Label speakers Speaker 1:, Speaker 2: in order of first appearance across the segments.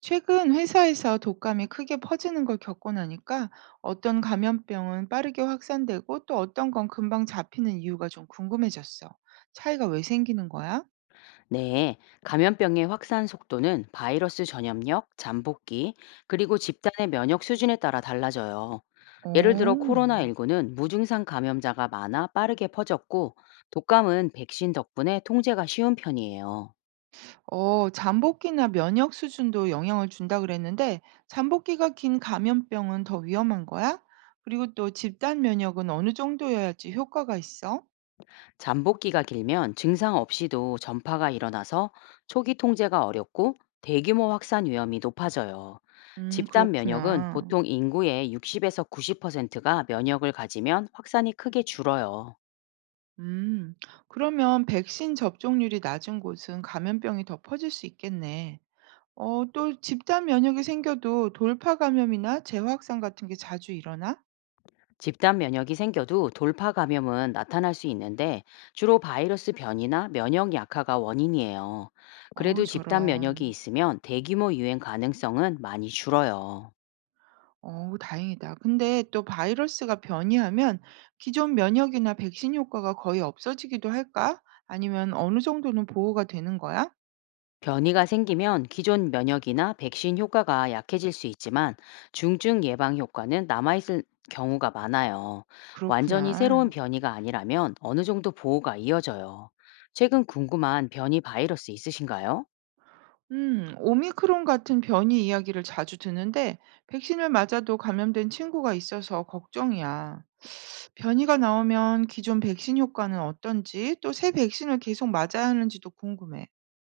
Speaker 1: 최근 회사에서 독감이 크게 퍼지는 걸 겪고 나니까 어떤 감염병은 빠르게 확산되고 또 어떤 건 금방 잡히는 이유가 좀 궁금해졌어. 차이가 왜 생기는 거야?
Speaker 2: 네, 감염병의 확산 속도는 바이러스 전염력, 잠복기, 그리고 집단의 면역 수준에 따라 달라져요.
Speaker 1: 오.
Speaker 2: 예를 들어 코로나19는 무증상 감염자가 많아 빠르게 퍼졌고, 독감은 백신 덕분에 통제가 쉬운 편이에요.
Speaker 1: 잠복기나 면역 수준도 영향을 준다 그랬는데 잠복기가 긴 감염병은 더 위험한 거야? 그리고 또 집단 면역은 어느 정도여야지 효과가 있어?
Speaker 2: 잠복기가 길면 증상 없이도 전파가 일어나서 초기 통제가 어렵고 대규모 확산 위험이 높아져요. 집단 면역은
Speaker 1: 그렇구나.
Speaker 2: 보통 인구의 60에서 90%가 면역을 가지면 확산이 크게 줄어요.
Speaker 1: 음, 그러면 백신 접종률이 낮은 곳은 감염병이 더 퍼질 수 있겠네. 또 집단 면역이 생겨도 돌파 감염이나 재확산 같은 게 자주 일어나?
Speaker 2: 집단 면역이 생겨도 돌파 감염은 나타날 수 있는데 주로 바이러스 변이나 면역 약화가 원인이에요.
Speaker 1: 어,
Speaker 2: 그래도 집단 면역이
Speaker 1: 저런.
Speaker 2: 있으면 대규모 유행 가능성은 많이 줄어요.
Speaker 1: 어, 다행이다. 근데 또 바이러스가 변이하면 기존 면역이나 백신 효과가 거의 없어지기도 할까? 아니면 어느 정도는 보호가 되는 거야?
Speaker 2: 변이가 생기면 기존 면역이나 백신 효과가 약해질 수 있지만 중증 예방 효과는 남아있을 경우가 많아요. 완전히 새로운
Speaker 1: 그렇구나.
Speaker 2: 변이가 아니라면 어느 정도 보호가 이어져요. 최근 궁금한 변이 바이러스 있으신가요?
Speaker 1: 오미크론 같은 변이 이야기를 자주 듣는데 백신을 맞아도 감염된 친구가 있어서 걱정이야. 변이가 나오면 기존 백신 효과는 어떤지 또 새 백신을 계속 맞아야 하는지도 궁금해.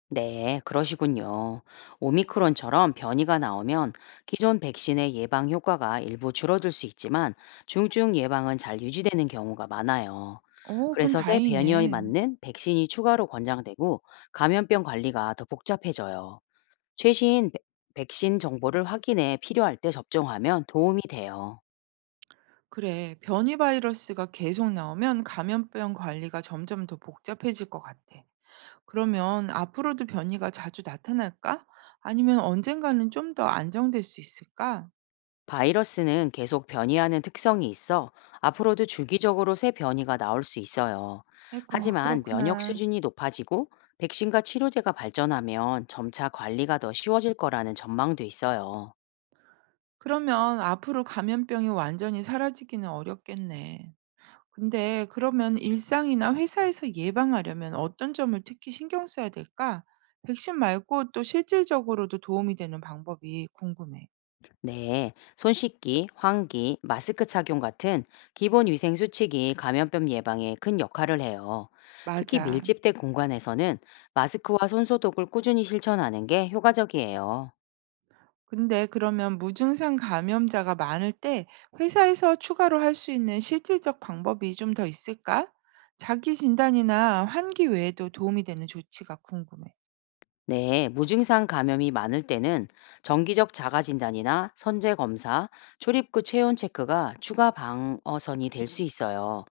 Speaker 2: 네, 그러시군요. 오미크론처럼 변이가 나오면 기존 백신의 예방 효과가 일부 줄어들 수 있지만 중증 예방은 잘 유지되는 경우가 많아요.
Speaker 1: 어, 그건
Speaker 2: 그래서 새 변이에
Speaker 1: 다행이네.
Speaker 2: 맞는 백신이 추가로 권장되고 감염병 관리가 더 복잡해져요. 최신 백신 정보를 확인해 필요할 때 접종하면 도움이 돼요.
Speaker 1: 그래, 변이 바이러스가 계속 나오면 감염병 관리가 점점 더 복잡해질 것 같아. 그러면 앞으로도 변이가 자주 나타날까? 아니면 언젠가는 좀 더 안정될 수 있을까?
Speaker 2: 바이러스는 계속 변이하는 특성이 있어 앞으로도 주기적으로 새 변이가 나올 수 있어요.
Speaker 1: 에고,
Speaker 2: 하지만 면역
Speaker 1: 그렇구나.
Speaker 2: 수준이 높아지고 백신과 치료제가 발전하면 점차 관리가 더 쉬워질 거라는 전망도 있어요.
Speaker 1: 그러면 앞으로 감염병이 완전히 사라지기는 어렵겠네. 근데 그러면 일상이나 회사에서 예방하려면 어떤 점을 특히 신경 써야 될까? 백신 말고 또 실질적으로도 도움이 되는 방법이 궁금해.
Speaker 2: 네, 손 씻기, 환기, 마스크 착용 같은 기본 위생 수칙이 감염병 예방에 큰 역할을 해요. 특히
Speaker 1: 맞아.
Speaker 2: 밀집된 공간에서는 마스크와 손소독을 꾸준히 실천하는 게 효과적이에요.
Speaker 1: 근데 그러면 무증상 감염자가 많을 때 회사에서 추가로 할 수 있는 실질적 방법이 좀 더 있을까? 자기 진단이나 환기 외에도 도움이 되는 조치가 궁금해.
Speaker 2: 네, 무증상 감염이 많을 때는 정기적 자가 진단이나 선제 검사, 출입구 체온 체크가 추가 방어선이 될 수 있어요.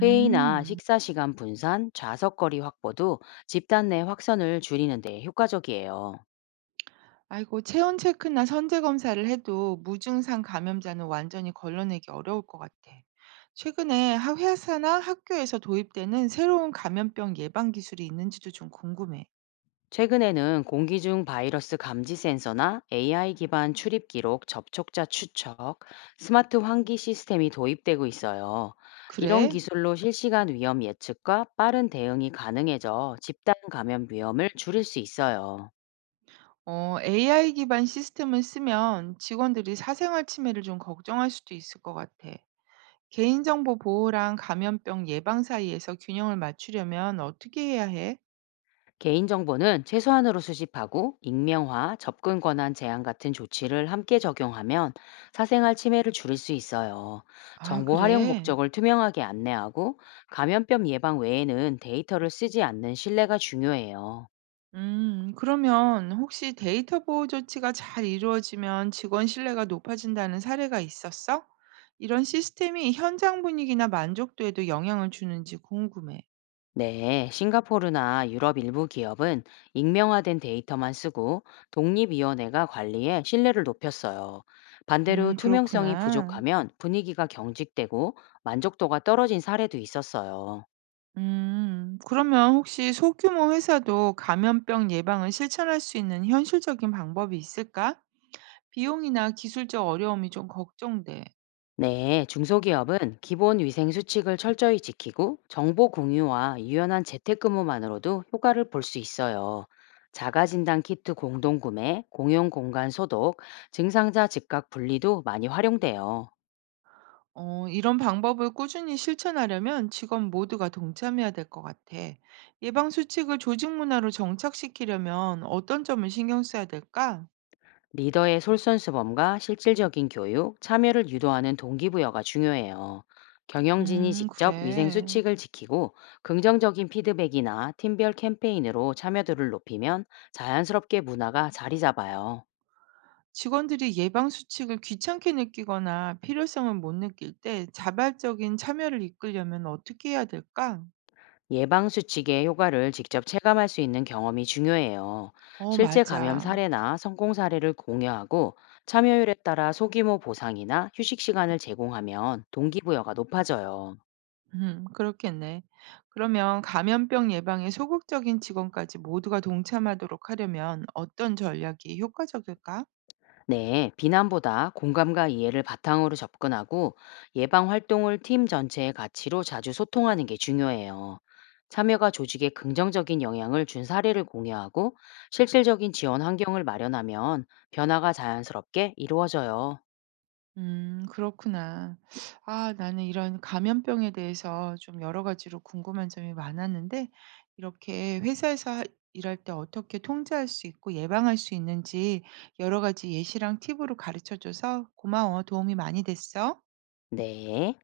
Speaker 2: 회의나 식사 시간 분산, 좌석거리 확보도 집단 내 확산을 줄이는 데 효과적이에요.
Speaker 1: 아이고, 체온 체크나 선제 검사를 해도 무증상 감염자는 완전히 걸러내기 어려울 것 같아. 최근에 회사나 학교에서 도입되는 새로운 감염병 예방 기술이 있는지도 좀 궁금해.
Speaker 2: 최근에는 공기 중 바이러스 감지 센서나 AI 기반 출입 기록, 접촉자 추적, 스마트 환기 시스템이 도입되고 있어요. 이런
Speaker 1: 그래?
Speaker 2: 기술로 실시간 위험 예측과 빠른 대응이 가능해져 집단 감염 위험을 줄일 수 있어요.
Speaker 1: AI 기반 시스템을 쓰면 직원들이 사생활 침해를 좀 걱정할 수도 있을 것 같아. 개인정보 보호랑 감염병 예방 사이에서 균형을 맞추려면 어떻게 해야 해?
Speaker 2: 개인정보는 최소한으로 수집하고 익명화, 접근 권한 제한 같은 조치를 함께 적용하면 사생활 침해를 줄일 수 있어요.
Speaker 1: 아,
Speaker 2: 정보 활용
Speaker 1: 그래.
Speaker 2: 목적을 투명하게 안내하고 감염병 예방 외에는 데이터를 쓰지 않는 신뢰가 중요해요.
Speaker 1: 그러면 혹시 데이터 보호 조치가 잘 이루어지면 직원 신뢰가 높아진다는 사례가 있었어? 이런 시스템이 현장 분위기나 만족도에도 영향을 주는지 궁금해.
Speaker 2: 네, 싱가포르나 유럽 일부 기업은 익명화된 데이터만 쓰고 독립위원회가 관리해 신뢰를 높였어요. 반대로 투명성이
Speaker 1: 그렇구나.
Speaker 2: 부족하면 분위기가 경직되고 만족도가 떨어진 사례도 있었어요.
Speaker 1: 그러면 혹시 소규모 회사도 감염병 예방을 실천할 수 있는 현실적인 방법이 있을까? 비용이나 기술적 어려움이 좀 걱정돼.
Speaker 2: 네, 중소기업은 기본 위생 수칙을 철저히 지키고 정보 공유와 유연한 재택근무만으로도 효과를 볼 수 있어요. 자가진단 키트 공동 구매, 공용 공간 소독, 증상자 즉각 분리도 많이 활용돼요.
Speaker 1: 이런 방법을 꾸준히 실천하려면 직원 모두가 동참해야 될 것 같아. 예방 수칙을 조직 문화로 정착시키려면 어떤 점을 신경 써야 될까?
Speaker 2: 리더의 솔선수범과 실질적인 교육, 참여를 유도하는 동기부여가 중요해요. 경영진이 직접 위생
Speaker 1: 그래.
Speaker 2: 수칙을 지키고 긍정적인 피드백이나 팀별 캠페인으로 참여도를 높이면 자연스럽게 문화가 자리 잡아요.
Speaker 1: 직원들이 예방 수칙을 귀찮게 느끼거나 필요성을 못 느낄 때 자발적인 참여를 이끌려면 어떻게 해야 될까?
Speaker 2: 예방 수칙의 효과를 직접 체감할 수 있는 경험이 중요해요.
Speaker 1: 어,
Speaker 2: 실제 감염
Speaker 1: 맞아.
Speaker 2: 사례나 성공 사례를 공유하고 참여율에 따라 소규모 보상이나 휴식 시간을 제공하면 동기부여가 높아져요.
Speaker 1: 그렇겠네. 그러면 감염병 예방에 소극적인 직원까지 모두가 동참하도록 하려면 어떤 전략이 효과적일까?
Speaker 2: 네, 비난보다 공감과 이해를 바탕으로 접근하고 예방 활동을 팀 전체의 가치로 자주 소통하는 게 중요해요. 참여가 조직에 긍정적인 영향을 준 사례를 공유하고 실질적인 지원 환경을 마련하면 변화가 자연스럽게 이루어져요.
Speaker 1: 음, 그렇구나. 아, 나는 이런 감염병에 대해서 좀 여러 가지로 궁금한 점이 많았는데 이렇게 회사에서 하 일할 때 어떻게 통제할 수 있고 예방할 수 있는지 여러 가지 예시랑 팁으로 가르쳐 줘서 고마워. 도움이 많이 됐어.
Speaker 2: 네.